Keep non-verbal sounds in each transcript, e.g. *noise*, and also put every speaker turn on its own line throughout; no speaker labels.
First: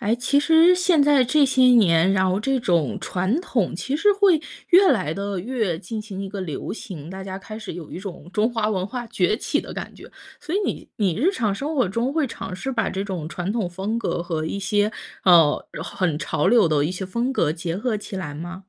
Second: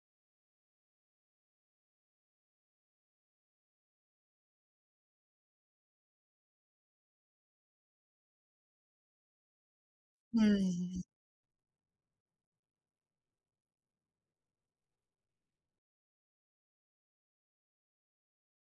哎，其实现在这些年，然后这种传统其实会越来地越进行一个流行，大家开始有一种中华文化崛起的感觉。所以你
嗯。
你日常生活中会尝试把这种传统风格和一些，呃，然后很潮流的一些风格结合起来吗？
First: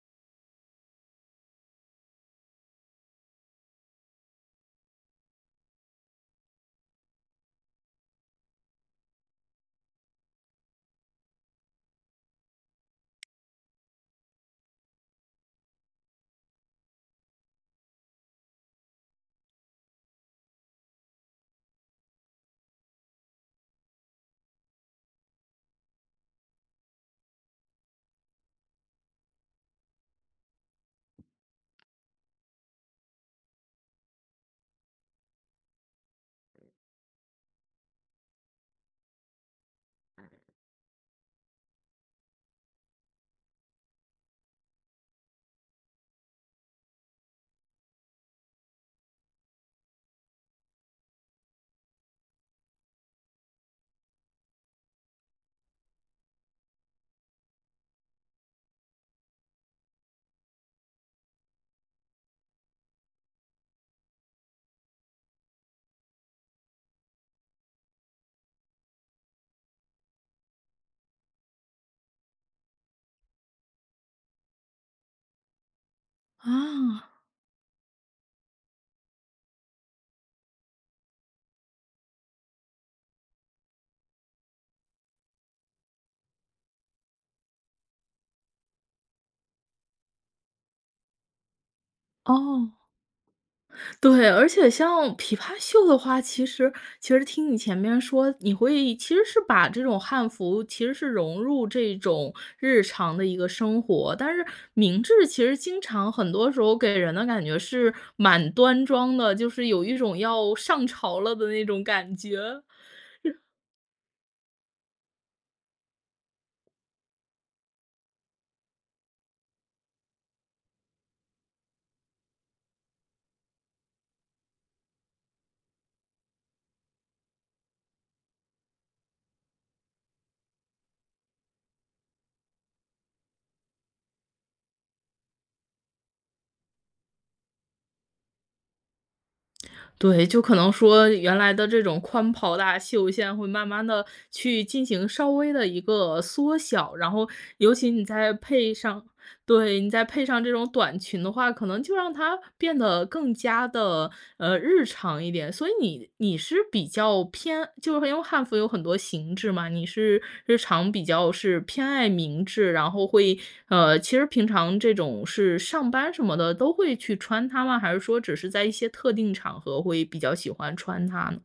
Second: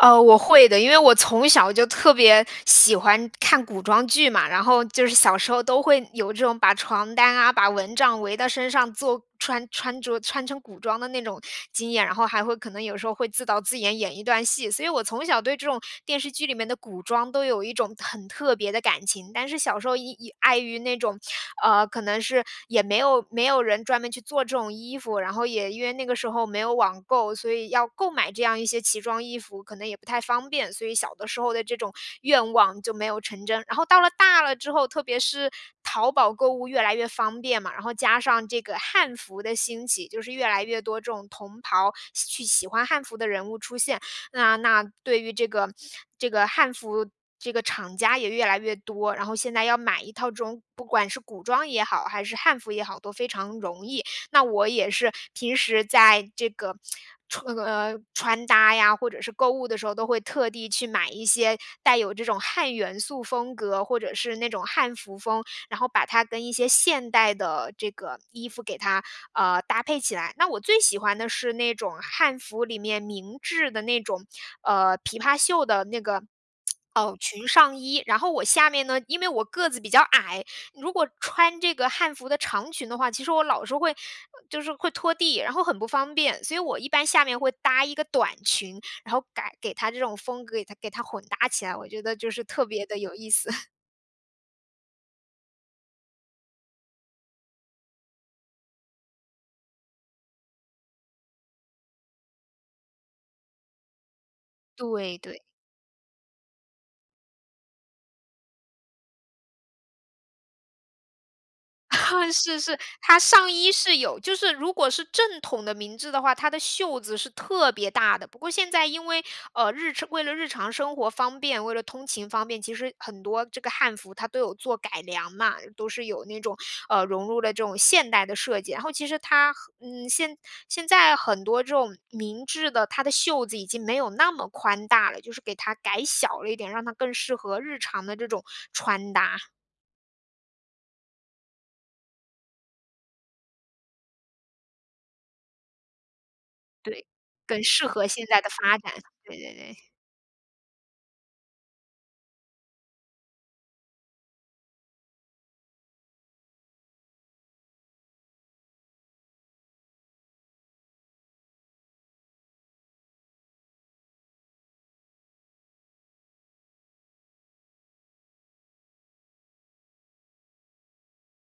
呃，我会的。因为我从小就特别喜欢看古装剧嘛，然后就是小时候都会有这种把床单啊、把蚊帐围到身上做穿穿着穿成古装的那种经验，然后还会可能有时候会自导自演演一段戏。所以我从小对这种电视剧里面的古装都有一种很特别的感情。但是小时候因因碍于那种，呃，可能是也没有没有人专门去做这种衣服，然后也因为那个时候没有网购，所以要购买这样一些奇装异服，可能也不太方便，所以小的时候的这种愿望就没有成真。然后到了大了之后，特别是淘宝购物越来越方便嘛，然后加上这个汉服的兴起，就是越来越多这种同袍喜去喜欢汉服的人物出现。那那对于这个这个汉服这个厂家也越来越多，然后现在要买一套这种不管是古装也好，还是汉服也好，都非常容易。那我也是平时在这个 *smacks lips* 穿那呃，穿搭呀，或者是购物的时候，都会特地去买一些带有这种汉元素风格，或者是那种汉服风，然后把它跟一些现代的这个衣服给它，呃，搭配起来。那我最喜欢的是那种汉服里面明制的那种，呃，琵琶袖的那个 *smacks lips*
啊。
袄裙上衣。然后我下面呢因为我个子比较矮，如果穿这个汉服的长裙的话，其实我老是会，呃，就是会拖地，然后很不方便。所以我一般下面会搭一个短裙，然后改给它这种风格，给它给它混搭起来，我觉得就是特
哦。
别地有意思。*chuckles*
对，而且像琵琶袖的话，其实其实听你前面说，你会其实是把这种汉服其实是融入这种日常的一个生活。但是明
对
制
对。
其实经常很多时候给人的感觉是蛮端庄的，就是有一种要上朝了的那种感
*laughs*
觉。
是是。它
是
上衣是有就是如果是正统的明制的话，它的袖子是特别大的。不过现在因为，呃，日常为了日常生活方便、为了通勤方便，其实很多这个汉服它都有做改良嘛，都是有那种，呃，融入了这种现代的设计。然后其实它和嗯，现现在很多这种明制的，它的袖子已经没有那么宽大了，就是给它改小了一点，让它更适合日常的这种穿搭。
对，就可能说原来的这种宽袍大袖现在会慢慢地去进行稍微的一个缩小，
对，
然后
更
尤
适
其你
合现
再
在的
配
发展，
上
对对
对，
对。
你再配上这种短裙的话，可能就让它变得更加地，呃，日常一点。所以你你是比较偏就是因为汉服有很多形制嘛，你是日常比较是偏爱明制，然后会呃，其实平常这种是上班什么的都会去穿它吗？还是说只是在一些特定场合会比较喜欢穿它呢？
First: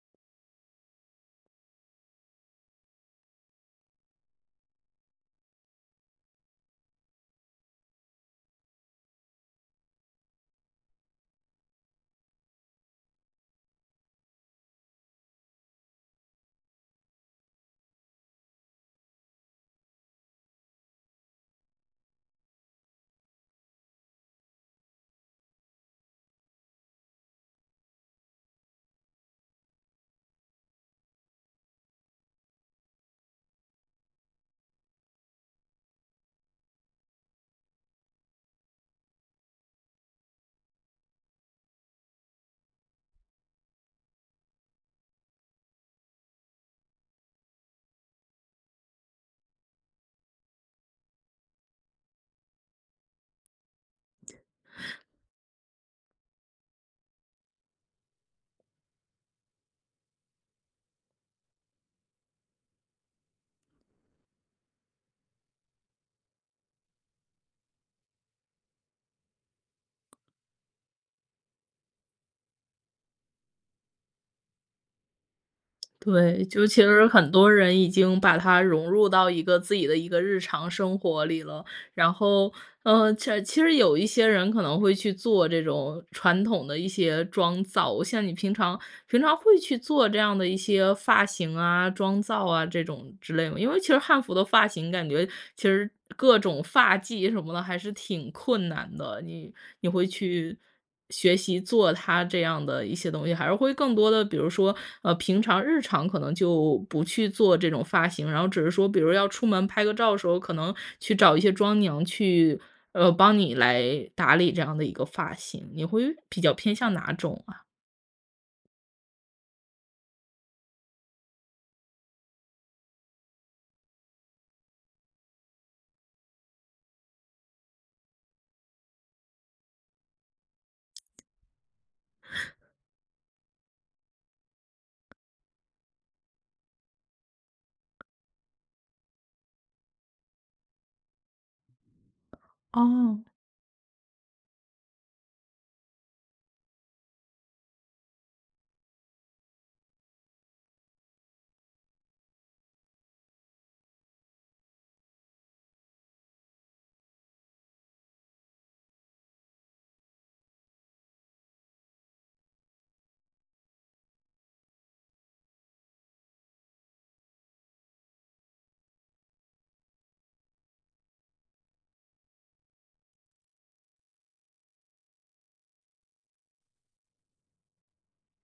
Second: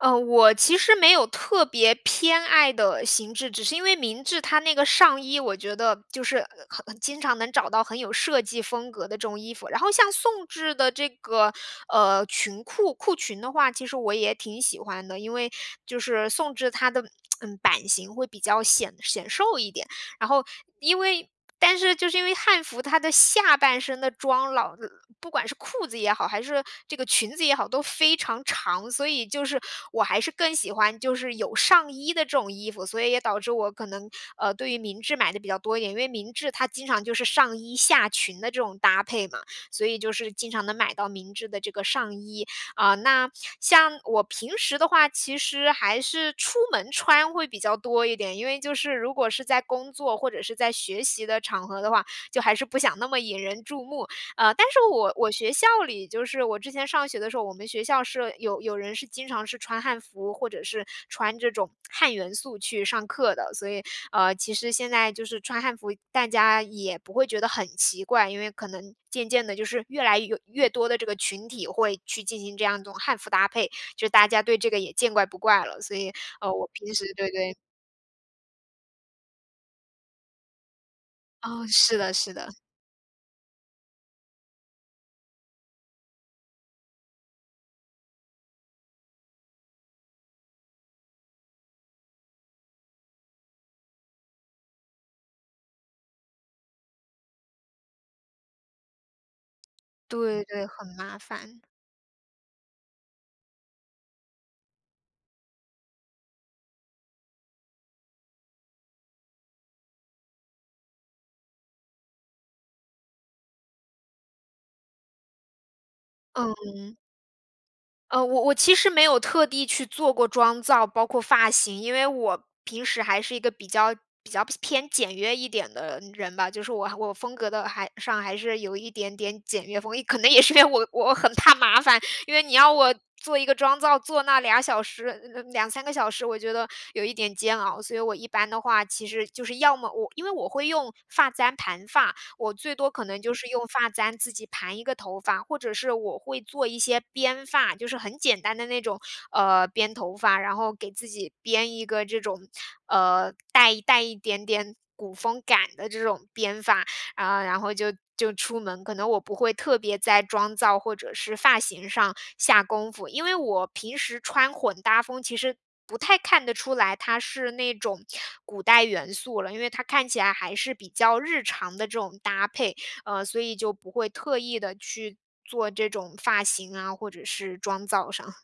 啊，我其实没有特别偏爱的形制。只是因为明制它那个上衣，我觉得就是很很经常能找到很有设计风格的这种衣服。然后像宋制的这个，呃，裙裤裤裙的话，其实我也挺喜欢的。因为就是宋制它的，*smacks lips* 嗯，版型会比较显显瘦一点。然后因为但是就是因为汉服它的下半身的装老不管是裤子也好，还是这个裙子也好，都非常长，所以就是我还是更喜欢就是有上衣的这种衣服，所以也导致我可能，呃，对于明制买的比较多一点。因为明制它经常就是上衣下裙的这种搭配嘛，所以就是经常能买到明制的这个上衣。呃，那像我平时的话，其实还是出门穿会比较多一点，因为就是如果是在工作或者是在学习的场合的话，就还是不想那么引人注目。呃，但是我我学校里，就是我之前上学的时候，我们学校是有有人是经常是穿汉服、或者是穿这种汉元素去上课的。所以，呃，其实现在就是穿汉服，大家也不会觉得很奇怪。因为可能渐渐地就是越来哟越多的这个群体会去进行这样一种汉服搭配，就是大家对这个也见怪不怪了。所以，
对，
呃，
就
我
其
平时
实很
对
多
对
人已经把它融入到一个自己的一个日常生活里
哦，
了。
是的
然
是的。
后，呃，切其实有一些人可能会去做这种传统的一些妆造。像你平常平常会去做这样的一些发型啊、妆造啊这种之类么？因为其实汉服的发型感觉其实各种发髻什么的还是挺困难的，你你会
对
去
对，很麻
学习
烦。
做它这样的一些东西，还是会更多的，比如说，呃，平常日常可能就不去做这种发型，然后只是说比如说要出门拍个照的时候，可能去找一些妆娘去，呃，帮你来打理这样的一个发型？你会比较偏向
嗯。
哪种啊？
呃我我其实没有特地去做过妆造，包括发型。因为我平时还是一个比较比较偏简约一点的人吧，就是我我风格的还上还是有一点点简约风，一可能也是因为我我很怕麻烦，因为你
*chuckles*
要我做一个妆造，坐那俩小时，2、3个小时，我觉得，有一点煎熬。所以我一般的话，其实就是要么我因为我会用发簪盘发，我最多可
哦。
能就是用发簪自己盘一个头发，或者是我会做一些编发，就是很简单的那种，呃，编头发。然后给自己编一个这种，呃，带带一点点古风感的这种编发，呃，然后就就出门，可能我不会特别在妆造或者是发型上下功夫。因为我平时穿混搭风，其实不太看得出来它是那种古代元素了，因为它看起来还是比较日常的这种搭配，呃，所以就不会特意地去做这种发型啊，或者是妆造上。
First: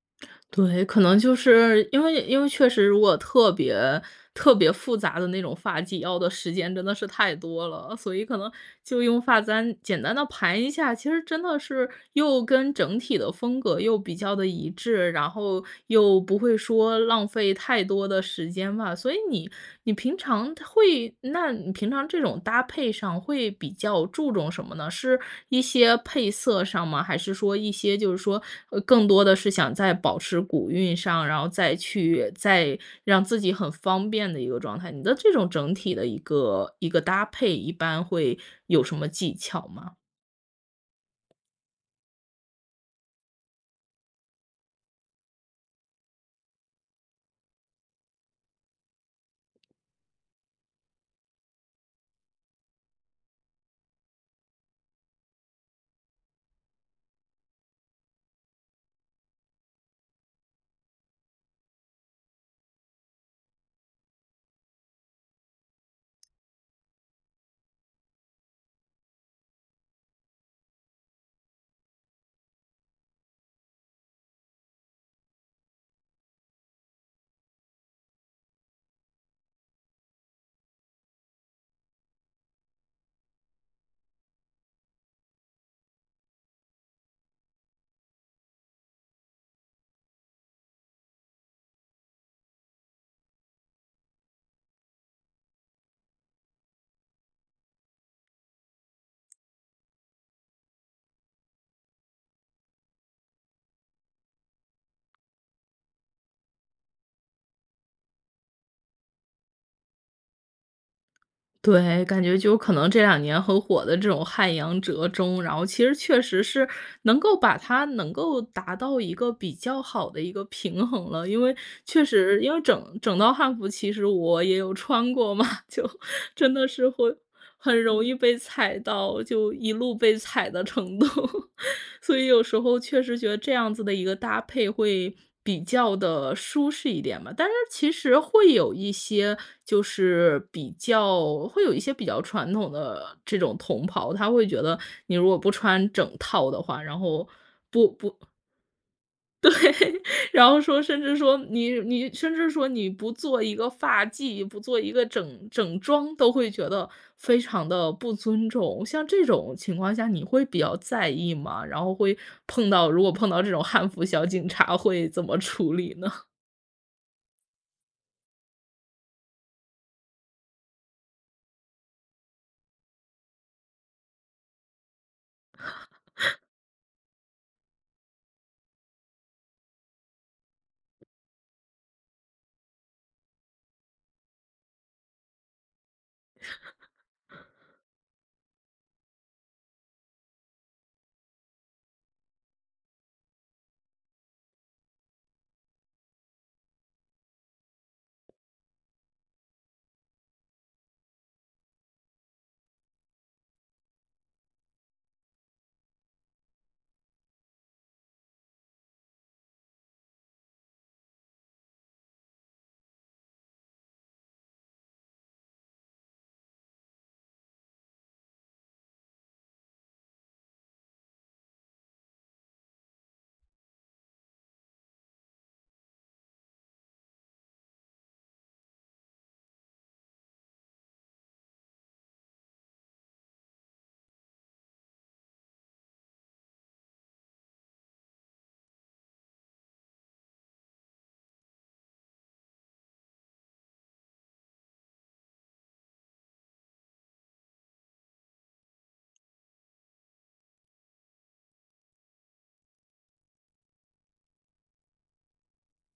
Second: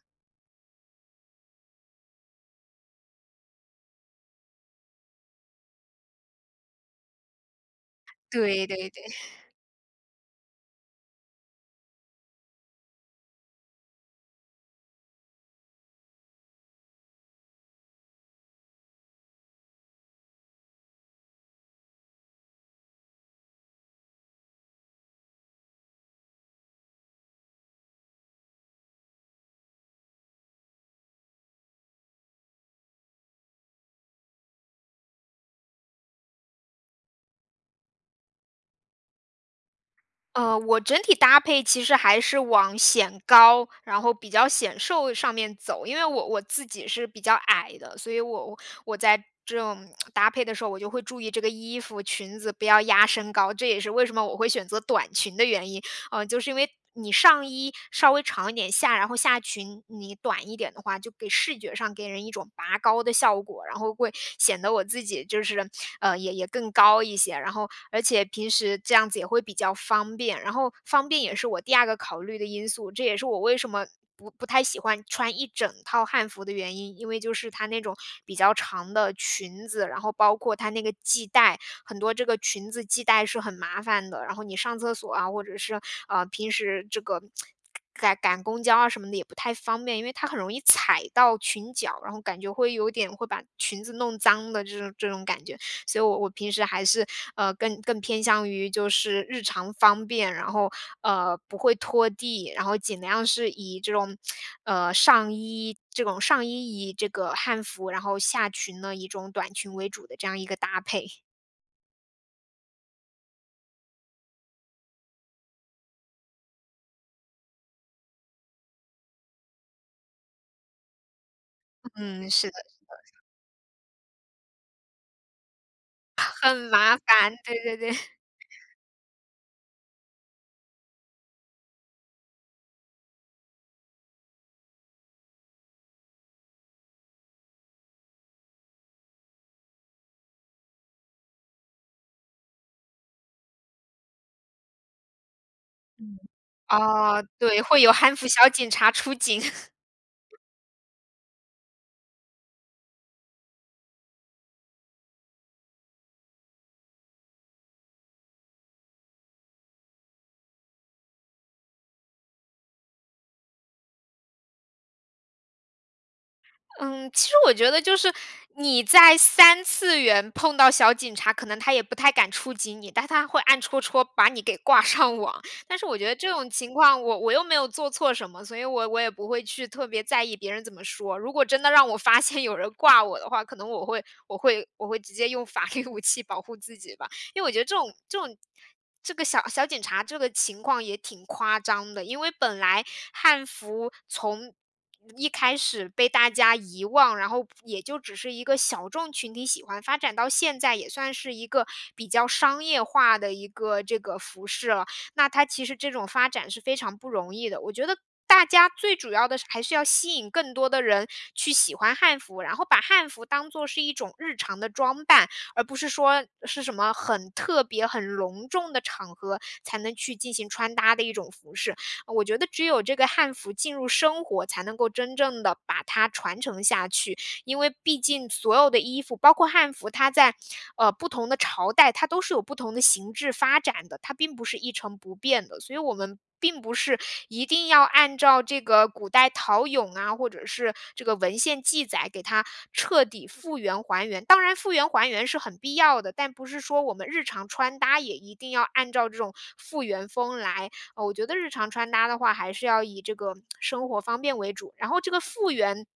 对，可能就是因为因为确实如果特别特别复杂的那种发髻要的时间真的是太多了，所以可能
对对
就
对。
用发
*chuckles*
簪简单地盘一下，其实真的是又跟整体的风格又比较地一致，然后，又不会说浪费太多的时间吧。所以你你平常它会那你平常这种搭配上会比较注重什么呢？是一些配色上吗？还是说一些就是说，呃更多的是想在保持古韵上？然后再去再让自己很方便的一个状态？你的这种整体的一个一个搭配一般会有什么技巧吗？
呃，我整体搭配其实还是往显高，然后比较显瘦上面走。因为我我自己是比较矮的，所以我我我在这种 *smacks lips* 搭配的时候，我就会注意这个衣服、裙子不要压身高，这也是为什么我会选择短裙的原因。呃，就是因为，你上衣稍微长一点，下然后下裙，你短一点的话，就给视觉上给人一种拔高的效果，然后会，显得我自己就是，呃，也也更高一些，然后而且平时这样子也会比较方便。然后方便也是我第二个考虑的因素，这也是我为什么，不不太喜欢穿一整套汉服的原因，因为就是它那种比较长的裙子，然后包括它那个系带，很多这个裙子系带是很麻烦的。然后你上厕所啊，或者是，呃，平时这个 *tsk* 赶赶公交啊什么的也不太方便，因为它很容易踩到裙脚，然后感觉会有点会把裙子弄脏的这种这种感觉。所以我我平时还是，呃，更更偏向于就是日常方便，然后，呃，不会拖地，然后尽量是以这种，*tsk* 呃，上衣这种上衣以这个汉服，然后下裙呢以一种短裙为主的这样一个搭配。
对，感觉就可能这两年很火的这种汉阳折中，然后其实确实是，能够把它能够达到一个比较好的一个平衡了。因为，确
嗯，
实，
是
因
的
为整
是
整
的。
套汉服，其实我也有穿过嘛，就真
很
的是
麻
会，
烦，对对
很
对。
容易被
*laughs*
踩到，就一路被踩的程度，*laughs* 所以有时候确实觉得这样子的一个搭配会比较地舒适一点吧。但是其实会有一些就是比较会有一些比较传统的这种同袍，他会觉得，你如果不穿整
嗯。
套的话，然
哦。
后，
对，会
不
有
不
汉
对，
服小警察出警。*laughs*
然后说甚至说，你你甚至说你不做一个发髻，不做一个整整装，都会觉得，非常地不尊重，像这种情况下你会比较在意吗？然后会碰到如果碰到这种汉服小警察会怎么处理呢？
嗯，其实我觉得就是，你在三次元碰到小警察，可能他也不太敢触及你，但他会暗戳戳把你给挂上网。但是我觉得这
*laughs*
种情况我我又没有做错什么，所以我我也不会去特别在意别人怎么说。如果真的让我发现有人挂我的话，可能我会我会我会直接用法律武器保护自己吧。因为我觉得
*laughs*
这种这种这个小小警察，这个情况也挺夸张的。因为本来汉服从一开始被大家遗忘，然后也就只是一个小众群体喜欢，发展到现在，也算是一个比较商业化的一个这个服饰了。那它其实这种发展是非常不容易的，我觉得，大家最主要的是还是要吸引更多的人，去喜欢汉服，然后把汉服当作是一种日常的装扮，而不是说，是什么很特别、很隆重的场合，才能去进行穿搭的一种服饰。我觉得只有这个汉服进入生活，才能够真正的把它传承下去。因为毕竟所有的衣服，包括汉服，它在，呃，不同的朝代，它都是有不同的形制发展的，它并不是一成不变的。所以我们并不是，一定要按照这个古代陶俑啊，或者是这个文献记载，给它彻底复原、还原。当然复原、还原是很必要的，但不是说我们日常穿搭也一定要按照这种复原风来。呃，我觉得日常穿搭的话还是要以这个 *tsk* 生活方便为主，然后这个复原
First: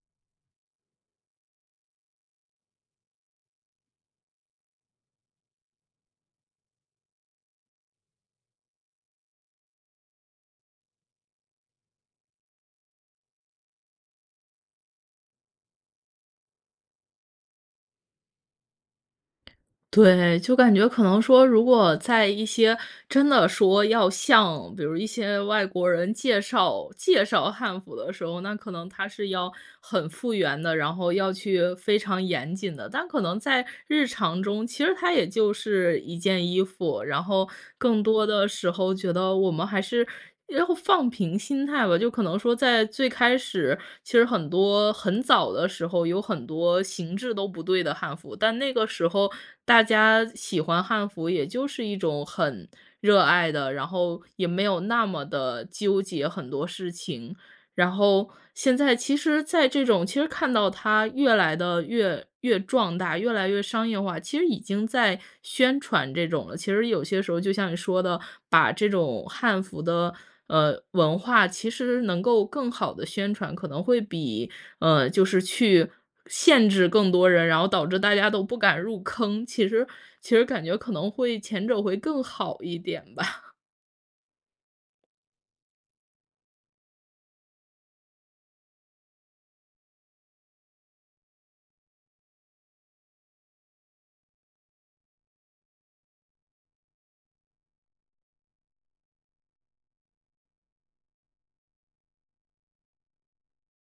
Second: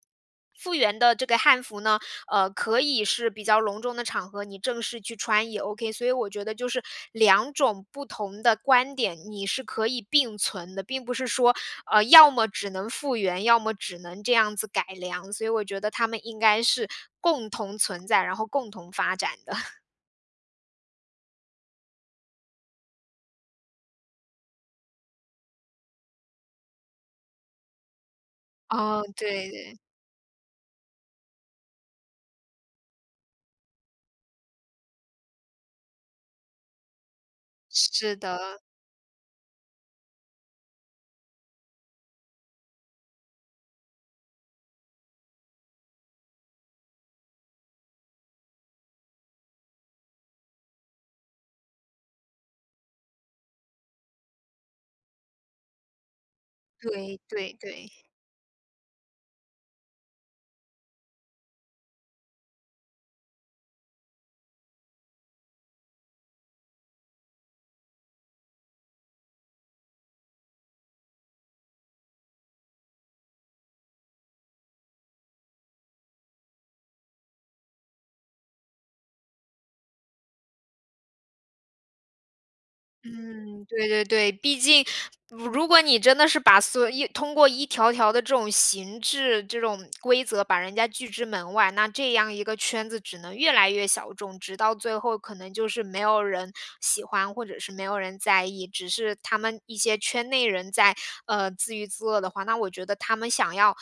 复原的这个汉服呢，呃，可以是比较隆重的场合，你正式去穿也 Ok。所以我觉得就是，两种不同的观点，你是可以并存的，并不是说，呃，要么只能复原，要么只能这样子改良，所以我觉得他们应该是，共同存在，然后共同发展的。*chuckles*
对，就感觉可能说如果在一些真的说要像比如一些外国人介绍介绍汉服的时候，那可能
哦，
它是要
对，对。
很复原的，然后要去非常严谨的。但可能在日常中，其实它也就是一件衣服，然后，更
是
多的
的。
时候觉得我们还是要放平心态吧。就可能说在最开始其实很多很早的时候有很多形制都不对的汉服，但那个时候大家喜欢汉服也就是一种很，热爱的，然后也没有那么地纠结很多事
对，
情。
对，
然
对。
后现在其实在这种其实看到它越来得越越壮大、越来越商业化，其实已经在宣传这种了。其实有些时候就像你说的，把这种汉服的，呃，文化其实能够更好地宣传，可能会比，呃，就是去，限制更多人，然后导致大家都不敢入坑，其实其实感觉可能会前者会更好一点吧。
嗯，对对对。毕竟如如果你真的是把所有通过一条条的这种形制、这种规则，把人家拒之门外，那这样一个圈子只能越来越小众，直到最后可能就是没有人喜欢，或者是没有人在意。只是他们一些圈内人在，呃，自娱自乐的话，那我觉得他们想要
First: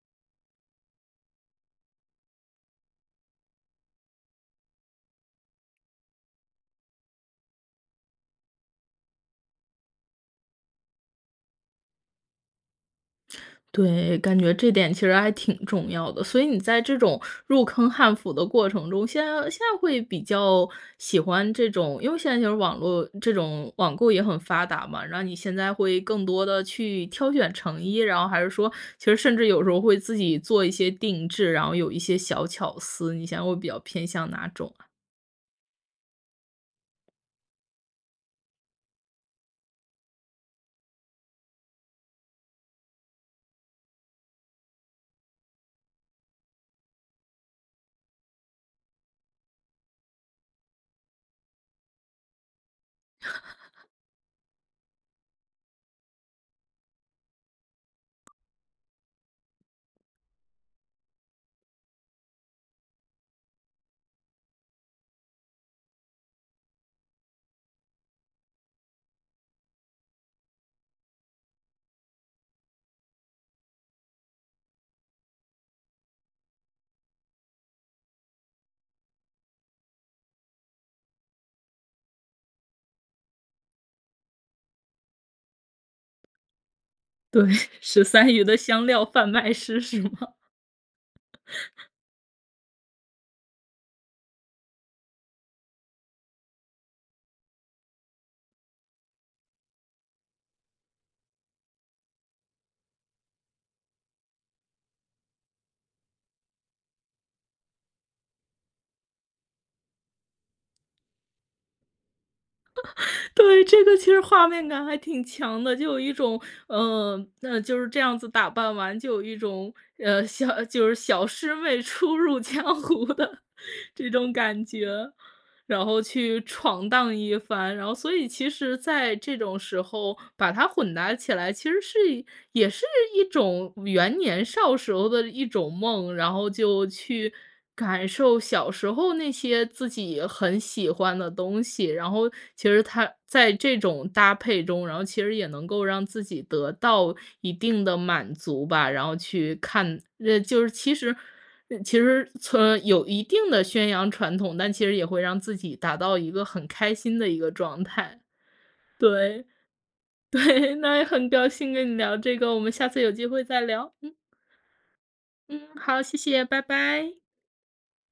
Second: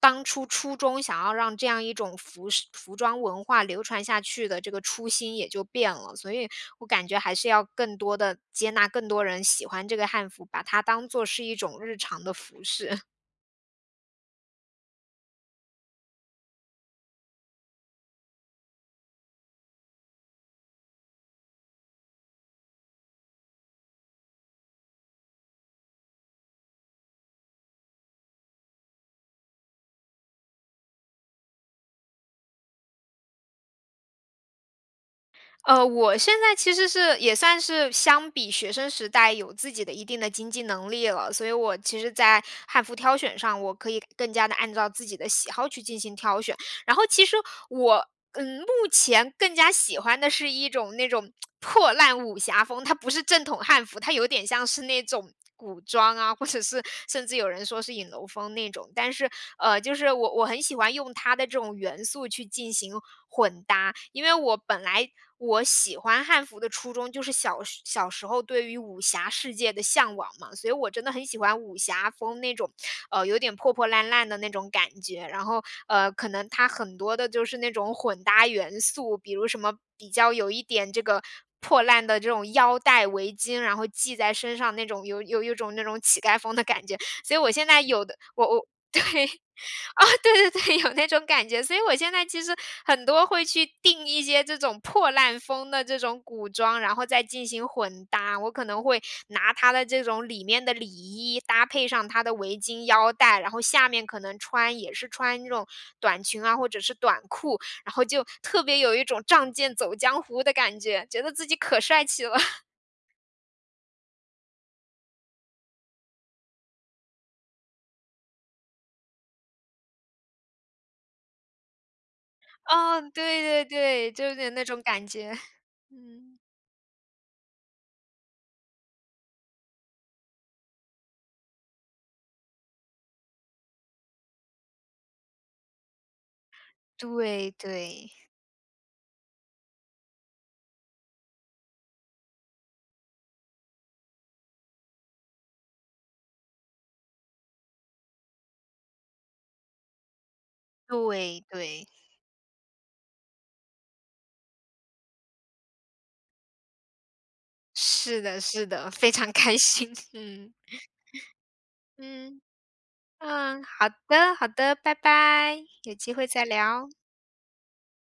当初初衷想要让这样一种服饰服装文化流传下去的这个初心也就变了。所以，我感觉还是要更多地接纳更多人喜欢这个汉服，把它当作是一种日常的服饰。
对，感觉这点其实还挺重要的。所以你在这种入坑汉服的过程中，现在现在会比较喜欢这种因为现在这种网络这种网购也很发达嘛，然后你现在会更多地去挑选成衣，然后还是说其实甚至有时候会自己做一些定制，然后有一些小巧思，你现在会比较偏向哪种啊？
呃，我现在其实是也算是相比学生时代有自己的一定的经济能力了。所以我其实在汉服挑选上，我可以更加地按照自己的喜好去进行挑选。然后其实我，呃，目前更加喜欢的是一种那种 *smacks lips* 破烂武侠风。它不是正统汉
*laughs*
服，它有一点像是那种古装啊，或者是甚至有人说是影楼风那种。但是，呃，就是我我很喜欢用它的这种元素去进行混搭。因为我本来我喜欢汉服的初衷，就是小时小时候对于武侠世界的向往嘛，所以我真的很喜欢武侠风那种，呃，有点破破烂烂的那种感觉。然后，呃，可能它很多的就是那种混搭元素，比如什么比较有一点这个破烂的这种腰带、围巾，然后系在身上那种有有有一种那种乞丐风的感觉。所以
对，
我现在有
十
的
三余
我
的
我，
香
对。
料贩梦师是
啊，
么？
对对对，有那种感觉。所以
*laughs*
我现在其实很多会去订一些这种破烂风的这种古装，然后再进行混搭。我可能会拿它的这种里面的里衣，搭配上它的围巾、腰带，然后下面可能穿也是穿那种短裙啊或者是短裤，然后就特别有一种仗剑走江湖的感觉，觉得自己可帅气了。*chuckles*
*laughs* 对，这个其实画面感还挺强的。就有一种，呃，那就是这样子打扮完，就有一种，呃，小就是小师妹初入江
哦，
湖的
对对
这
对，就是
种
有点
感
那种感
觉，
觉。*chuckles*
然后
嗯。
去闯荡一番。然后所以其实在这种时候把它混搭起来，其实是也是一种圆年少时候的一种梦，然后就去
对，
感
对。
受小时候那些自己很喜欢的东西。然后其实它在这种搭配中，然后其实也能够让自己得到一定的满足吧。然后去看呃，就是其实
对，
呃，
对。
其实，呃，从有一定的宣扬传统，但其实也会让自己达到一个很开心的一个状态。
是的是的，非常
对，
开心，嗯。
对，那也很高兴
*laughs*
跟你聊这
嗯。
个，我们下次有机会再
啊，好
聊。嗯。
的好的，拜拜，
嗯，
有
好，
机
谢
会再
谢，拜
聊。
拜。